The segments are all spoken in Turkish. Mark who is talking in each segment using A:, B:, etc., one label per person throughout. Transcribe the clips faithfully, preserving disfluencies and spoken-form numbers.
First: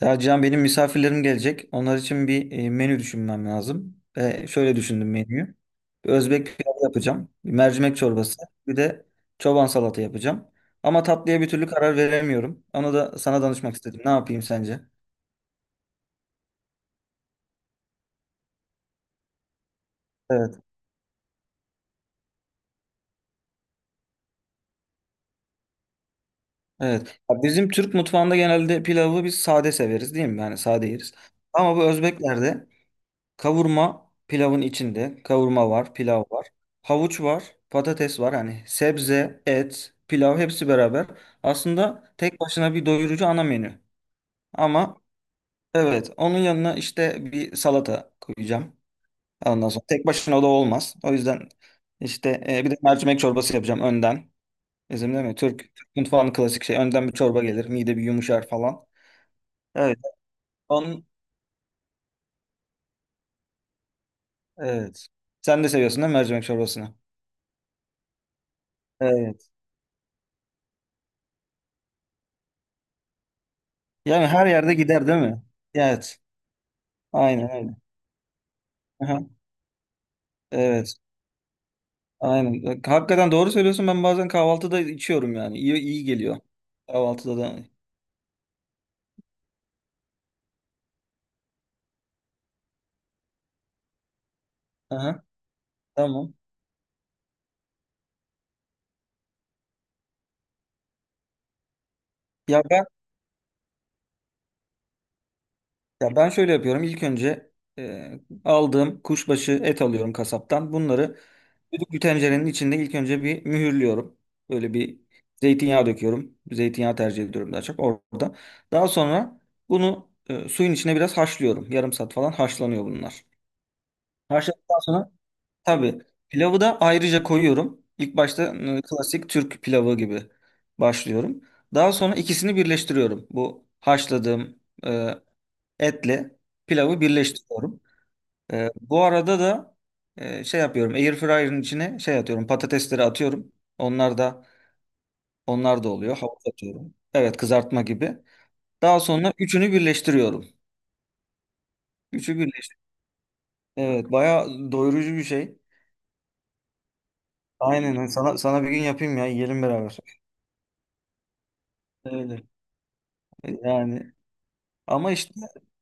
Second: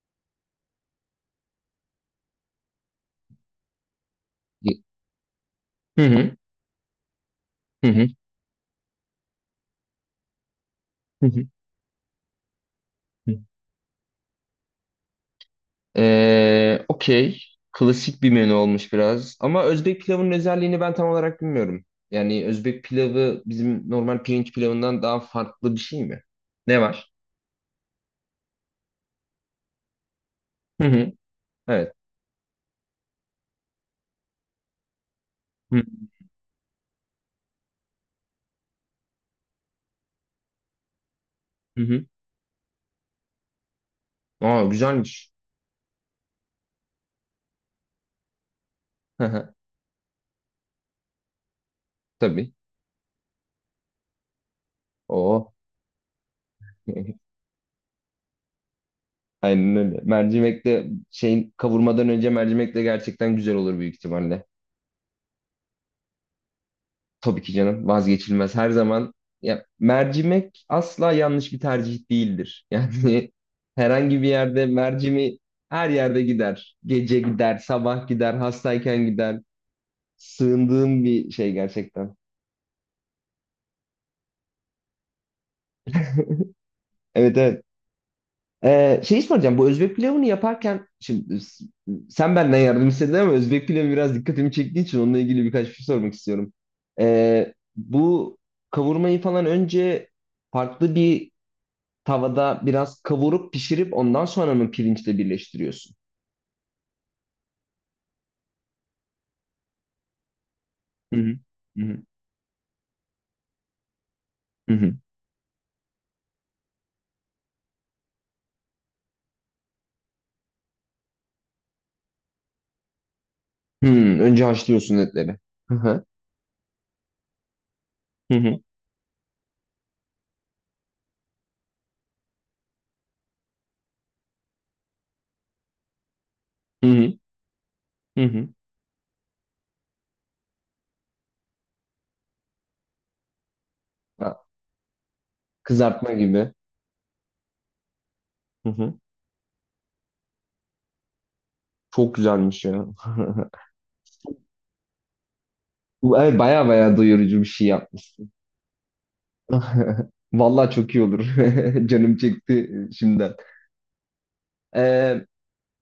A: Ya Can benim misafirlerim gelecek. Onlar için bir e, menü düşünmem lazım. Ve
B: Hı
A: şöyle düşündüm menüyü. Bir
B: hı.
A: Özbek pilavı yapacağım. Bir
B: Hı
A: mercimek
B: hı.
A: çorbası. Bir de çoban salata yapacağım. Ama
B: Hı
A: tatlıya
B: hı.
A: bir türlü karar veremiyorum. Onu da
B: Hı.
A: sana danışmak istedim. Ne yapayım sence?
B: Ee, okey. Klasik bir menü olmuş biraz. Ama Özbek pilavının
A: Evet.
B: özelliğini ben tam olarak bilmiyorum. Yani Özbek pilavı bizim normal pirinç pilavından daha farklı bir şey mi? Ne var?
A: Evet. Ya bizim Türk mutfağında genelde pilavı biz sade severiz değil mi? Yani sade
B: Hı hı.
A: yeriz. Ama bu
B: Evet.
A: Özbeklerde kavurma pilavın içinde. Kavurma
B: Hı
A: var, pilav var. Havuç var, patates var. Hani sebze, et, pilav hepsi beraber.
B: hı. Hı.
A: Aslında tek başına bir doyurucu ana menü.
B: Aa,
A: Ama
B: güzelmiş.
A: evet onun yanına işte bir salata koyacağım.
B: Hı hı.
A: Ondan sonra tek başına o da olmaz. O yüzden işte
B: Tabii.
A: e, bir de mercimek çorbası yapacağım önden. Bizim değil mi?
B: Oo.
A: Türk, Türk mutfağının klasik şey. Önden bir çorba gelir. Mide bir yumuşar falan.
B: Aynen
A: Evet.
B: öyle. Mercimek de
A: Onun,
B: şeyin kavurmadan önce mercimek de gerçekten güzel olur büyük ihtimalle.
A: evet. Sen de seviyorsun değil mi mercimek çorbasını?
B: Tabii ki canım, vazgeçilmez her zaman.
A: Evet.
B: Ya, mercimek asla yanlış bir tercih değildir. Yani herhangi
A: Yani
B: bir
A: her
B: yerde
A: yerde gider değil
B: mercimi
A: mi?
B: her
A: Evet.
B: yerde gider. Gece
A: Aynen
B: gider,
A: öyle.
B: sabah gider, hastayken
A: Aha,
B: gider.
A: evet.
B: Sığındığım bir şey gerçekten.
A: Aynen. Bak, hakikaten doğru söylüyorsun. Ben bazen kahvaltıda içiyorum yani. İyi, iyi geliyor.
B: Evet,
A: Kahvaltıda da.
B: evet. Ee, şey soracağım, bu Özbek pilavını yaparken şimdi s- sen benden yardım istedin, ama Özbek pilavı biraz dikkatimi çektiği için onunla
A: Aha,
B: ilgili birkaç bir şey sormak
A: tamam.
B: istiyorum. Ee, bu kavurmayı falan önce farklı bir tavada
A: Ya ben
B: biraz kavurup pişirip ondan sonra mı pirinçle birleştiriyorsun?
A: ya ben şöyle yapıyorum. İlk önce e, aldığım kuşbaşı et alıyorum kasaptan. Bunları
B: Hı hı. Hı
A: düdüklü bir
B: hı.
A: tencerenin içinde ilk önce bir mühürlüyorum.
B: Hı
A: Böyle
B: hı.
A: bir zeytinyağı döküyorum. Zeytinyağı tercih ediyorum daha çok orada. Daha sonra bunu e, suyun içine biraz haşlıyorum. Yarım saat falan haşlanıyor bunlar.
B: Hmm, önce
A: Haşladıktan
B: haşlıyorsun
A: sonra
B: etleri. Hı
A: tabii
B: hı.
A: pilavı da ayrıca koyuyorum. İlk
B: Hı
A: başta
B: hı.
A: e, klasik Türk pilavı gibi başlıyorum. Daha sonra ikisini birleştiriyorum. Bu haşladığım e, etle
B: Hı
A: pilavı
B: hı.
A: birleştiriyorum.
B: Hı hı.
A: E, bu arada da e, şey yapıyorum. Air fryer'ın içine şey atıyorum. Patatesleri atıyorum. Onlar
B: Ha,
A: da onlar da
B: kızartma
A: oluyor. Havuç
B: gibi.
A: atıyorum. Evet kızartma gibi.
B: Hı hı.
A: Daha sonra üçünü birleştiriyorum.
B: Çok
A: Üçü
B: güzelmiş
A: birleştir.
B: ya.
A: Evet bayağı doyurucu bir şey.
B: Bu- Evet, baya baya doyurucu bir şey
A: Aynen
B: yapmışsın.
A: sana sana bir gün yapayım ya yiyelim beraber.
B: Vallahi çok iyi olur. Canım
A: Öyle.
B: çekti şimdiden.
A: Yani ama
B: Ee,
A: işte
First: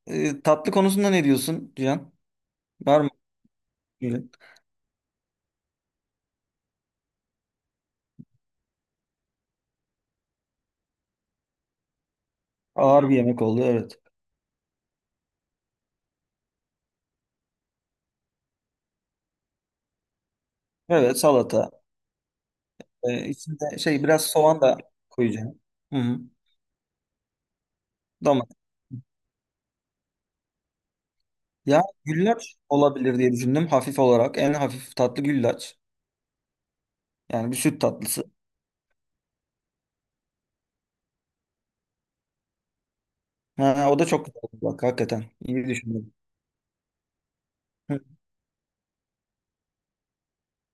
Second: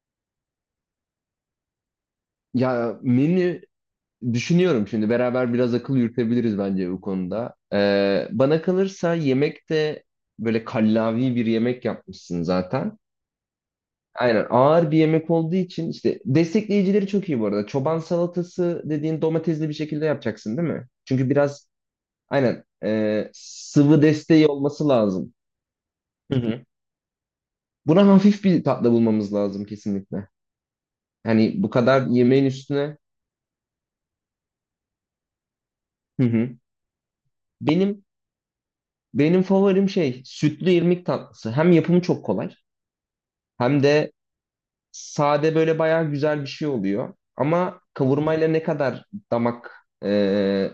A: e, tatlı konusunda ne diyorsun Cihan?
B: Ya
A: Var mı?
B: menü,
A: Böyle
B: düşünüyorum şimdi, beraber biraz akıl yürütebiliriz bence bu konuda. Ee, bana kalırsa yemek de böyle kallavi bir yemek yapmışsın zaten.
A: ağır bir yemek oldu evet.
B: Aynen, ağır bir yemek olduğu için işte destekleyicileri çok iyi bu arada. Çoban salatası dediğin domatesli bir şekilde yapacaksın değil mi?
A: Evet
B: Çünkü biraz
A: salata.
B: aynen
A: E,
B: e,
A: içinde
B: sıvı
A: şey biraz
B: desteği
A: soğan da
B: olması lazım.
A: koyacağım. Hı hı.
B: Hı hı. Buna hafif
A: Domates.
B: bir tatlı bulmamız lazım kesinlikle. Yani bu
A: Ya
B: kadar yemeğin
A: güllaç
B: üstüne.
A: olabilir diye düşündüm hafif olarak. En hafif tatlı güllaç.
B: Hı hı.
A: Yani bir süt
B: Benim
A: tatlısı.
B: Benim favorim şey sütlü irmik tatlısı. Hem yapımı çok kolay, hem
A: Ha, o da
B: de
A: çok güzel olur bak hakikaten.
B: sade,
A: İyi
B: böyle bayağı
A: düşündüm.
B: güzel bir şey oluyor. Ama
A: Hı.
B: kavurmayla ne kadar damak e,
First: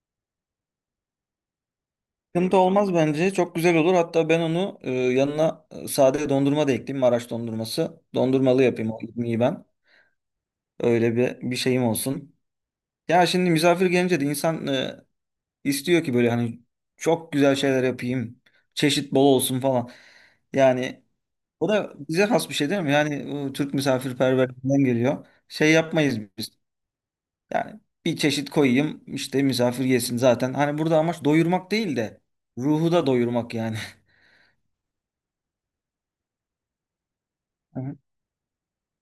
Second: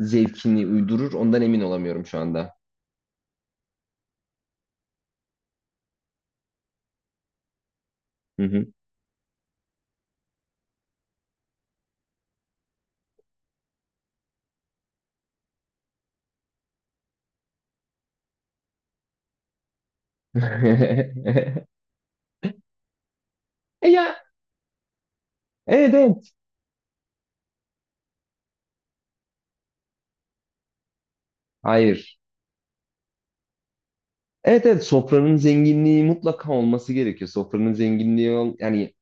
B: zevkini uydurur ondan emin olamıyorum şu anda.
A: Sıkıntı olmaz bence. Çok güzel olur. Hatta ben onu e, yanına e, sade dondurma da ekleyeyim. Maraş dondurması.
B: Hı
A: Dondurmalı
B: hı.
A: yapayım. Onu iyi ben. Öyle bir bir şeyim olsun. Ya şimdi misafir gelince de insan e, istiyor ki böyle hani çok güzel şeyler yapayım. Çeşit bol olsun falan. Yani o da bize has bir şey değil mi? Yani bu Türk
B: E ya,
A: misafirperverliğinden geliyor. Şey
B: evet
A: yapmayız
B: evet.
A: biz. Yani bir çeşit koyayım işte misafir yesin zaten. Hani burada amaç doyurmak değil
B: Hayır.
A: de ruhu da doyurmak yani.
B: Evet, evet, sofranın zenginliği mutlaka olması gerekiyor. Sofranın
A: Hı hı.
B: zenginliği ol- yani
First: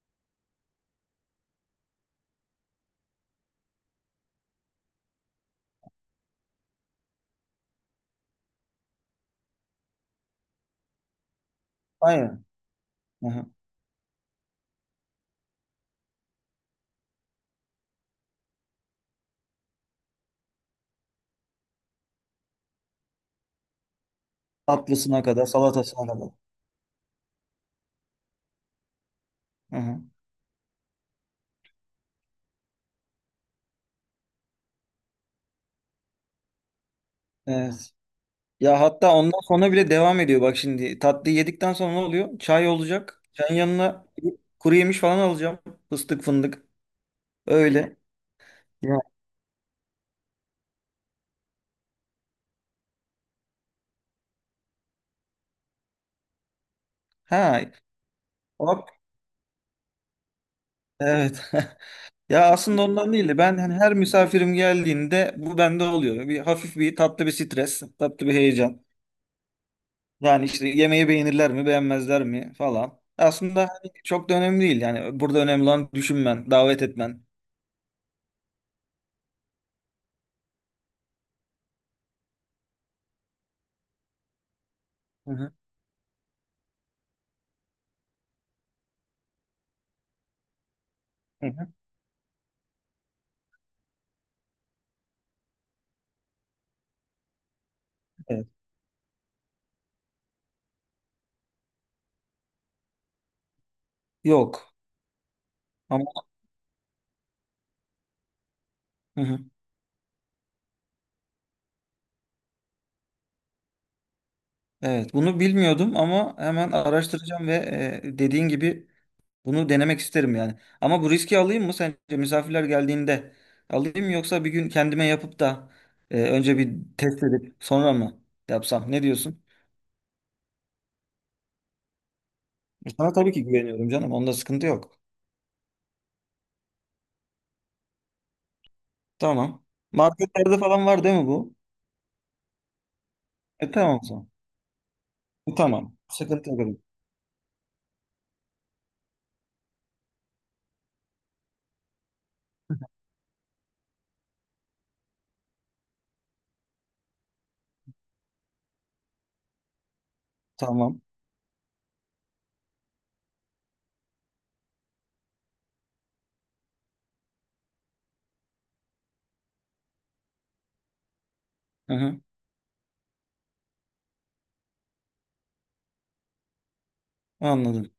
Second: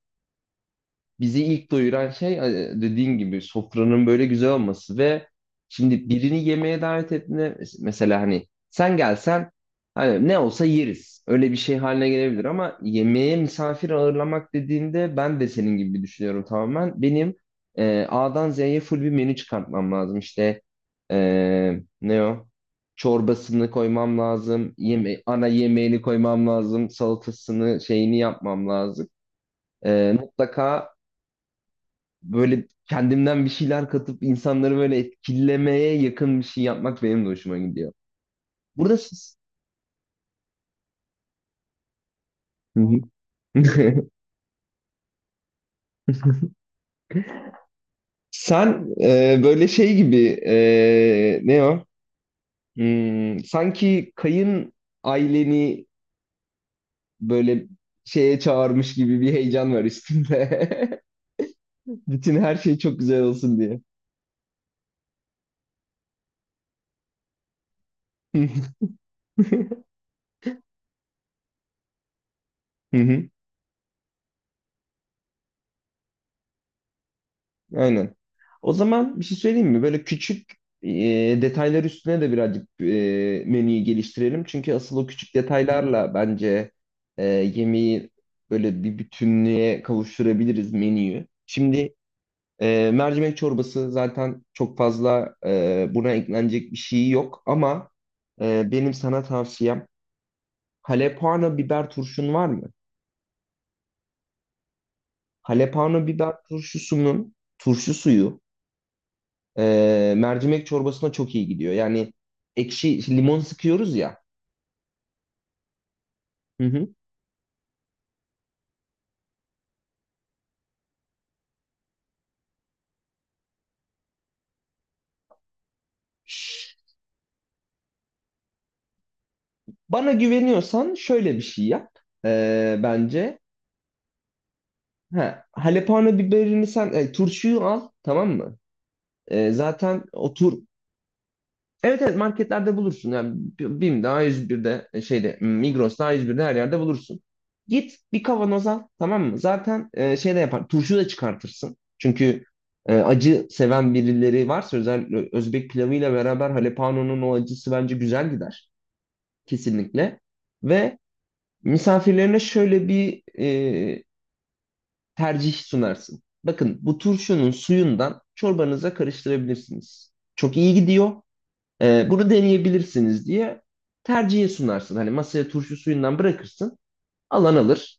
B: bizi ilk doyuran şey e, dediğin gibi sofranın böyle güzel olması. Ve şimdi birini yemeğe davet ettiğinde mes- mesela hani sen gelsen hani ne olsa yeriz. Öyle bir şey haline gelebilir,
A: Aynen.
B: ama
A: Hı
B: yemeğe
A: hı.
B: misafir ağırlamak dediğinde ben de senin gibi düşünüyorum tamamen. Benim e, A'dan Z'ye full bir menü çıkartmam lazım. İşte e, ne o? Çorbasını koymam lazım. Yeme
A: Tatlısına
B: ana
A: kadar,
B: yemeğini
A: salatasına kadar.
B: koymam lazım. Salatasını, şeyini yapmam lazım.
A: Hı hı.
B: Ee, mutlaka böyle kendimden bir şeyler katıp insanları böyle etkilemeye yakın bir şey yapmak benim de hoşuma gidiyor.
A: Evet. Ya
B: Burada
A: hatta
B: siz.
A: ondan sonra bile devam ediyor. Bak şimdi tatlıyı yedikten sonra ne oluyor? Çay
B: Hı hı.
A: olacak. Çayın yanına kuru yemiş falan alacağım. Fıstık fındık. Öyle.
B: Sen
A: Ya.
B: e, böyle şey gibi e, ne o? Hmm, sanki kayın aileni böyle
A: Ha.
B: şeye
A: Bak.
B: çağırmış gibi bir heyecan var üstünde.
A: Evet.
B: Bütün
A: Ya
B: her şey
A: aslında
B: çok
A: ondan
B: güzel
A: değil de ben
B: olsun
A: hani
B: diye.
A: her misafirim geldiğinde bu bende oluyor. Bir hafif bir tatlı bir stres, tatlı bir heyecan. Yani işte yemeği beğenirler mi, beğenmezler mi falan. Aslında hani çok da önemli değil. Yani burada önemli olan düşünmen, davet etmen.
B: Aynen. O zaman bir şey söyleyeyim mi? Böyle küçük e, detaylar üstüne de birazcık e, menüyü geliştirelim. Çünkü asıl o
A: Hı
B: küçük
A: hı.
B: detaylarla bence e, yemeği böyle bir bütünlüğe kavuşturabiliriz menüyü.
A: Hı hı.
B: Şimdi e, mercimek çorbası zaten çok fazla e, buna eklenecek bir şey yok, ama
A: Evet.
B: e, benim sana tavsiyem, halepano biber turşun var mı?
A: Yok.
B: Halepano
A: Ama
B: biber turşusunun turşu suyu,
A: hı hı.
B: Ee, mercimek çorbasına çok iyi gidiyor. Yani ekşi işte, limon sıkıyoruz ya.
A: Evet, bunu bilmiyordum ama
B: Hı
A: hemen
B: hı.
A: araştıracağım ve e, dediğin gibi bunu denemek isterim yani. Ama bu riski alayım mı sence misafirler geldiğinde alayım yoksa bir gün kendime yapıp da e, önce bir test edip sonra mı yapsam? Ne diyorsun?
B: Bana güveniyorsan şöyle bir şey yap, ee,
A: Sana tabii
B: bence.
A: ki güveniyorum canım. Onda sıkıntı yok.
B: Ha, halepano biberini sen e, turşuyu al, tamam mı? Ee,
A: Tamam.
B: zaten o tur
A: Marketlerde falan var değil mi bu?
B: Evet, evet marketlerde bulursun. Yani
A: E
B: B-
A: tamam o
B: BİM'de,
A: zaman.
B: A yüz birde, şeyde
A: E, tamam.
B: Migros'ta, A yüz birde
A: Sıkıntı
B: her yerde
A: yok.
B: bulursun. Git bir kavanoz al, tamam mı? Zaten e, şey de yapar. Turşu da çıkartırsın. Çünkü e, acı seven birileri varsa özellikle Özbek pilavıyla beraber halepano'nun o acısı bence güzel gider. Kesinlikle. Ve
A: Tamam.
B: misafirlerine şöyle bir e, tercih sunarsın. Bakın, bu turşunun suyundan çorbanıza karıştırabilirsiniz. Çok iyi gidiyor.
A: Hı
B: Ee,
A: hı.
B: bunu deneyebilirsiniz diye tercihe sunarsın. Hani masaya turşu suyundan bırakırsın, alan
A: Anladım.
B: alır.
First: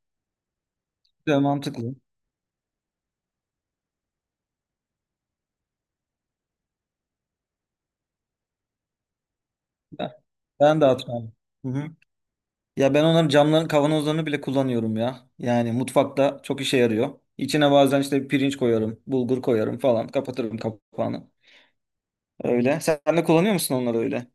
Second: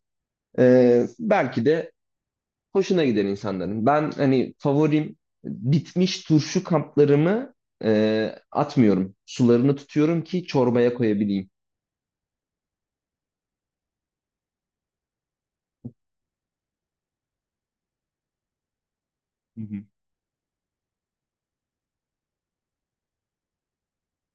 B: Ee,
A: Güzel,
B: belki de
A: mantıklı.
B: hoşuna gider insanların. Ben hani favorim bitmiş turşu kaplarımı e, atmıyorum. Sularını
A: Ben
B: tutuyorum ki
A: ben de
B: çorbaya
A: atmam.
B: koyabileyim.
A: Hı hı. Ya ben onların camların kavanozlarını bile kullanıyorum ya. Yani mutfakta çok işe yarıyor. İçine bazen işte pirinç koyarım, bulgur koyarım falan. Kapatırım kapağını. Öyle. Sen de kullanıyor musun onları öyle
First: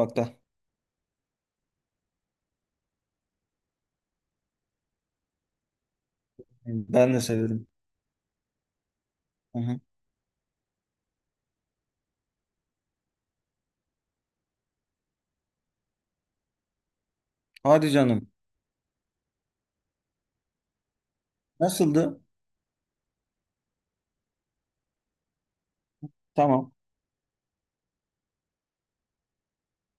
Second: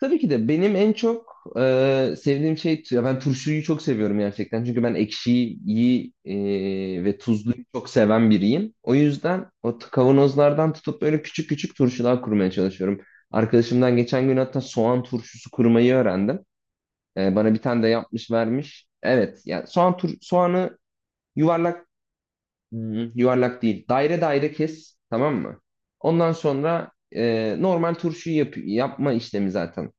B: Tabii ki de benim en çok e, sevdiğim şey, ya ben turşuyu çok seviyorum gerçekten. Çünkü ben ekşiyi iyi, e,
A: Ben
B: ve
A: de
B: tuzluyu
A: severim.
B: çok seven biriyim. O yüzden
A: Hı
B: o
A: hı.
B: t- kavanozlardan tutup böyle küçük küçük turşular kurmaya çalışıyorum. Arkadaşımdan geçen gün hatta soğan turşusu kurmayı öğrendim. E, bana bir tane de
A: Hadi canım.
B: yapmış vermiş. Evet, yani soğan tur soğanı yuvarlak,
A: Nasıldı?
B: hmm, yuvarlak değil, daire daire kes, tamam mı? Ondan
A: Tamam.
B: sonra e, normal turşuyu yap yapma işlemi zaten.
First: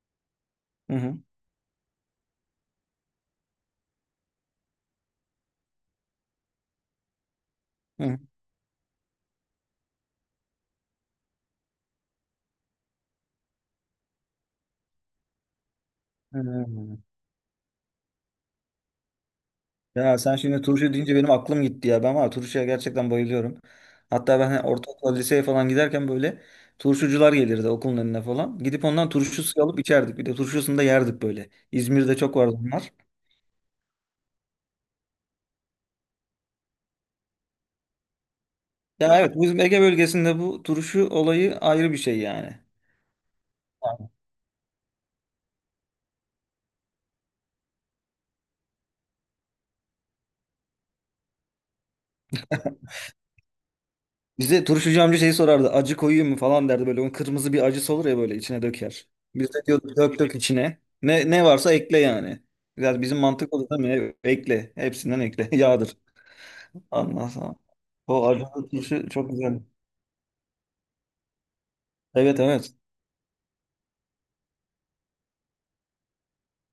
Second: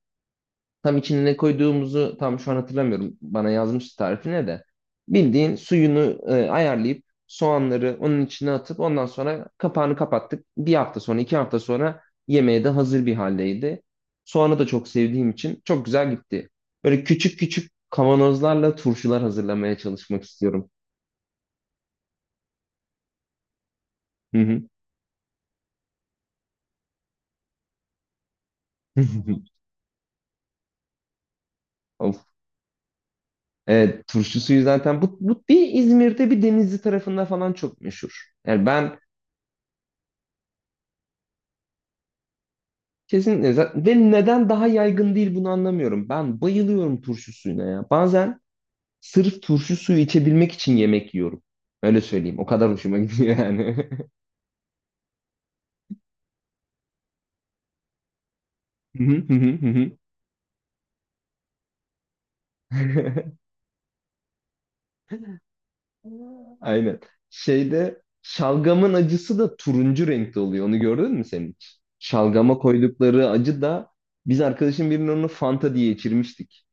A: Hı
B: Tam
A: hı.
B: içine ne koyduğumuzu tam şu an hatırlamıyorum. Bana yazmıştı tarifine de. Bildiğin suyunu e, ayarlayıp soğanları
A: Hı hı.
B: onun içine atıp ondan sonra kapağını kapattık. Bir hafta sonra, iki hafta sonra yemeğe de hazır bir haldeydi. Soğanı da çok sevdiğim için çok güzel
A: Hı.
B: gitti. Böyle küçük küçük kavanozlarla turşular hazırlamaya
A: Ya
B: çalışmak
A: sen şimdi
B: istiyorum.
A: turşu deyince benim aklım gitti ya. Ben var ya turşuya gerçekten bayılıyorum.
B: Hı
A: Hatta ben
B: hı.
A: hani ortaokul, liseye falan giderken böyle turşucular gelirdi okulun önüne falan. Gidip ondan turşu suyu alıp içerdik. Bir de turşusunu da yerdik böyle. İzmir'de
B: Of.
A: çok vardı bunlar.
B: Evet, turşu suyu zaten bu, bu bir İzmir'de, bir Denizli tarafında falan çok meşhur. Yani ben,
A: Ya evet bizim Ege bölgesinde bu turşu olayı ayrı bir şey yani.
B: kesinlikle. Za- Ve neden daha yaygın değil bunu anlamıyorum. Ben bayılıyorum turşu suyuna ya. Bazen sırf turşu suyu içebilmek için yemek yiyorum. Öyle söyleyeyim. O kadar hoşuma gidiyor yani.
A: Bize turşucu amca şeyi sorardı. Acı koyayım mı falan derdi böyle. Onun kırmızı bir acısı olur ya böyle içine
B: Hı
A: döker.
B: hı
A: Biz de
B: hı hı.
A: diyorduk dök dök içine. Ne, ne varsa ekle yani. Biraz bizim mantık olur değil mi? Ekle. Hepsinden ekle. Yağdır.
B: Aynen.
A: Anlasam.
B: Şeyde
A: O acılı
B: şalgamın
A: turşu çok
B: acısı da
A: güzel.
B: turuncu renkte oluyor. Onu gördün mü sen hiç?
A: Evet
B: Şalgama
A: evet.
B: koydukları acı da biz arkadaşım birinin onu Fanta diye içirmiştik.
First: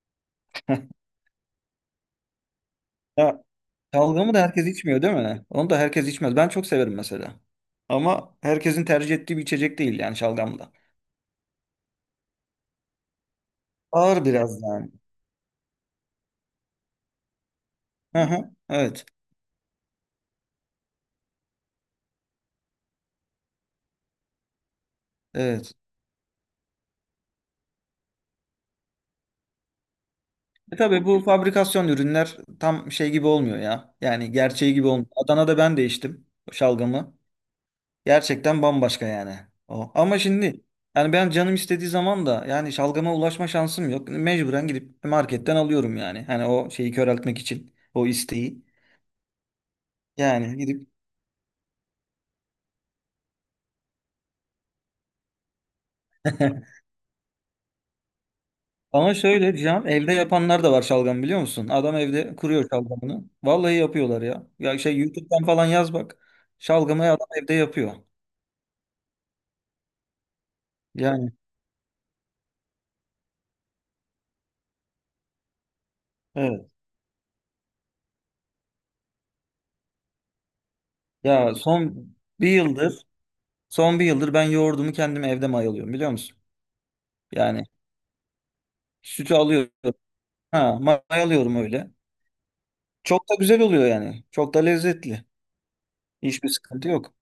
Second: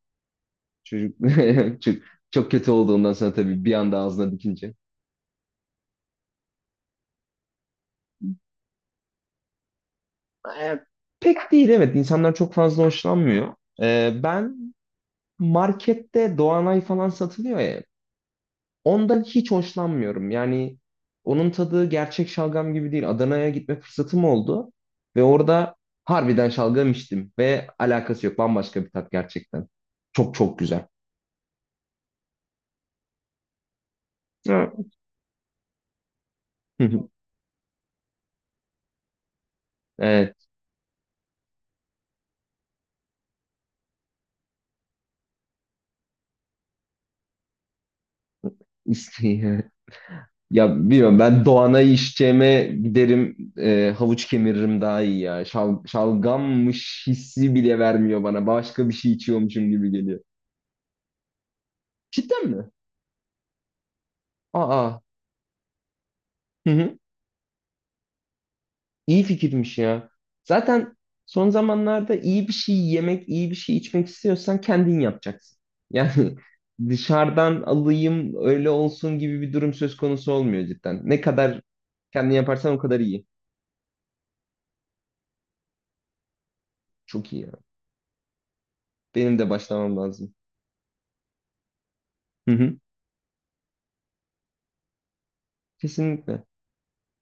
B: Çocuk çok, çok kötü oldu ondan sonra
A: Ya
B: tabii, bir anda ağzına
A: şalgamı da herkes
B: dikince.
A: içmiyor değil mi? Onu da herkes içmez. Ben çok severim mesela. Ama herkesin tercih ettiği bir içecek değil yani şalgam da.
B: E, Pek değil, evet. insanlar çok fazla hoşlanmıyor. E,
A: Ağır biraz
B: ben
A: yani.
B: markette Doğanay falan satılıyor ya.
A: Hı hı. Evet.
B: Ondan hiç hoşlanmıyorum. Yani onun tadı gerçek şalgam gibi değil. Adana'ya gitme fırsatım oldu. Ve
A: Evet.
B: orada harbiden şalgam içtim. Ve alakası yok. Bambaşka bir tat gerçekten. Çok çok
A: E
B: güzel.
A: tabii bu fabrikasyon ürünler tam şey gibi olmuyor ya. Yani gerçeği
B: Evet.
A: gibi olmuyor. Adana'da ben de içtim şalgamı. Gerçekten bambaşka yani. O. Ama
B: Evet.
A: şimdi yani ben canım istediği zaman da yani şalgama ulaşma şansım yok. Mecburen gidip marketten alıyorum yani. Hani o şeyi köreltmek için o isteği.
B: İsteği.
A: Yani
B: Ya
A: gidip
B: bilmiyorum, ben Doğan'a içeceğime giderim, e, havuç kemiririm daha iyi ya. Şal, şalgammış hissi bile vermiyor bana. Başka bir şey
A: ama şöyle
B: içiyormuşum
A: diyeceğim
B: gibi
A: evde
B: geliyor.
A: yapanlar da var şalgam biliyor musun? Adam evde
B: Cidden
A: kuruyor
B: mi?
A: şalgamını. Vallahi yapıyorlar ya. Ya şey
B: Aa,
A: YouTube'dan falan yaz bak.
B: hı hı.
A: Şalgamayı adam evde yapıyor.
B: İyi fikirmiş ya. Zaten
A: Yani
B: son zamanlarda iyi bir şey yemek, iyi bir şey içmek istiyorsan kendin yapacaksın. Yani
A: evet.
B: dışarıdan alayım öyle olsun gibi bir durum söz konusu olmuyor cidden. Ne
A: Ya
B: kadar
A: son
B: kendin
A: bir
B: yaparsan o kadar
A: yıldır
B: iyi.
A: son bir yıldır ben yoğurdumu kendim evde mayalıyorum biliyor musun?
B: Çok iyi ya.
A: Yani sütü
B: Benim de
A: alıyorum.
B: başlamam lazım.
A: Ha, mayalıyorum öyle.
B: Hı hı.
A: Çok da güzel oluyor yani. Çok da lezzetli.
B: Kesinlikle.
A: Hiçbir sıkıntı yok.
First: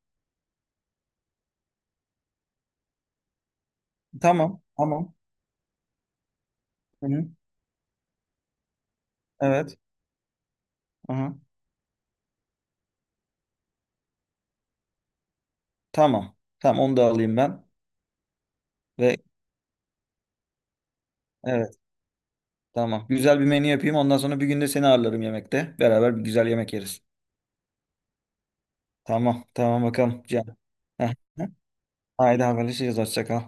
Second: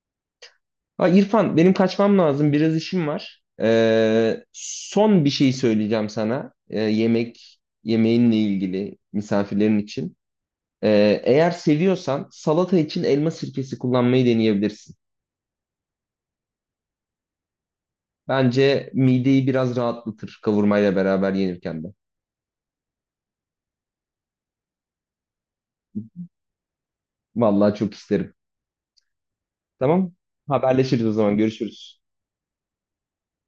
B: Ha, İrfan benim kaçmam lazım, biraz işim var. Ee,
A: Tamam, tamam.
B: son bir şey söyleyeceğim sana, Ee,
A: Hı-hı.
B: yemek yemeğinle ilgili
A: Evet.
B: misafirlerin için. Ee,
A: Aha.
B: eğer seviyorsan salata için elma sirkesi kullanmayı deneyebilirsin.
A: Tamam. Tamam onu da alayım ben.
B: Bence
A: Ve
B: mideyi biraz rahatlatır kavurmayla beraber
A: evet,
B: yenirken de.
A: tamam. Güzel bir menü yapayım. Ondan sonra bir günde seni ağırlarım yemekte. Beraber bir güzel yemek yeriz.
B: Vallahi çok isterim.
A: Tamam, tamam
B: Tamam?
A: bakalım. Can.
B: Haberleşiriz o
A: Heh,
B: zaman,
A: heh.
B: görüşürüz.
A: Haydi haberleşeceğiz. Hoşça kal.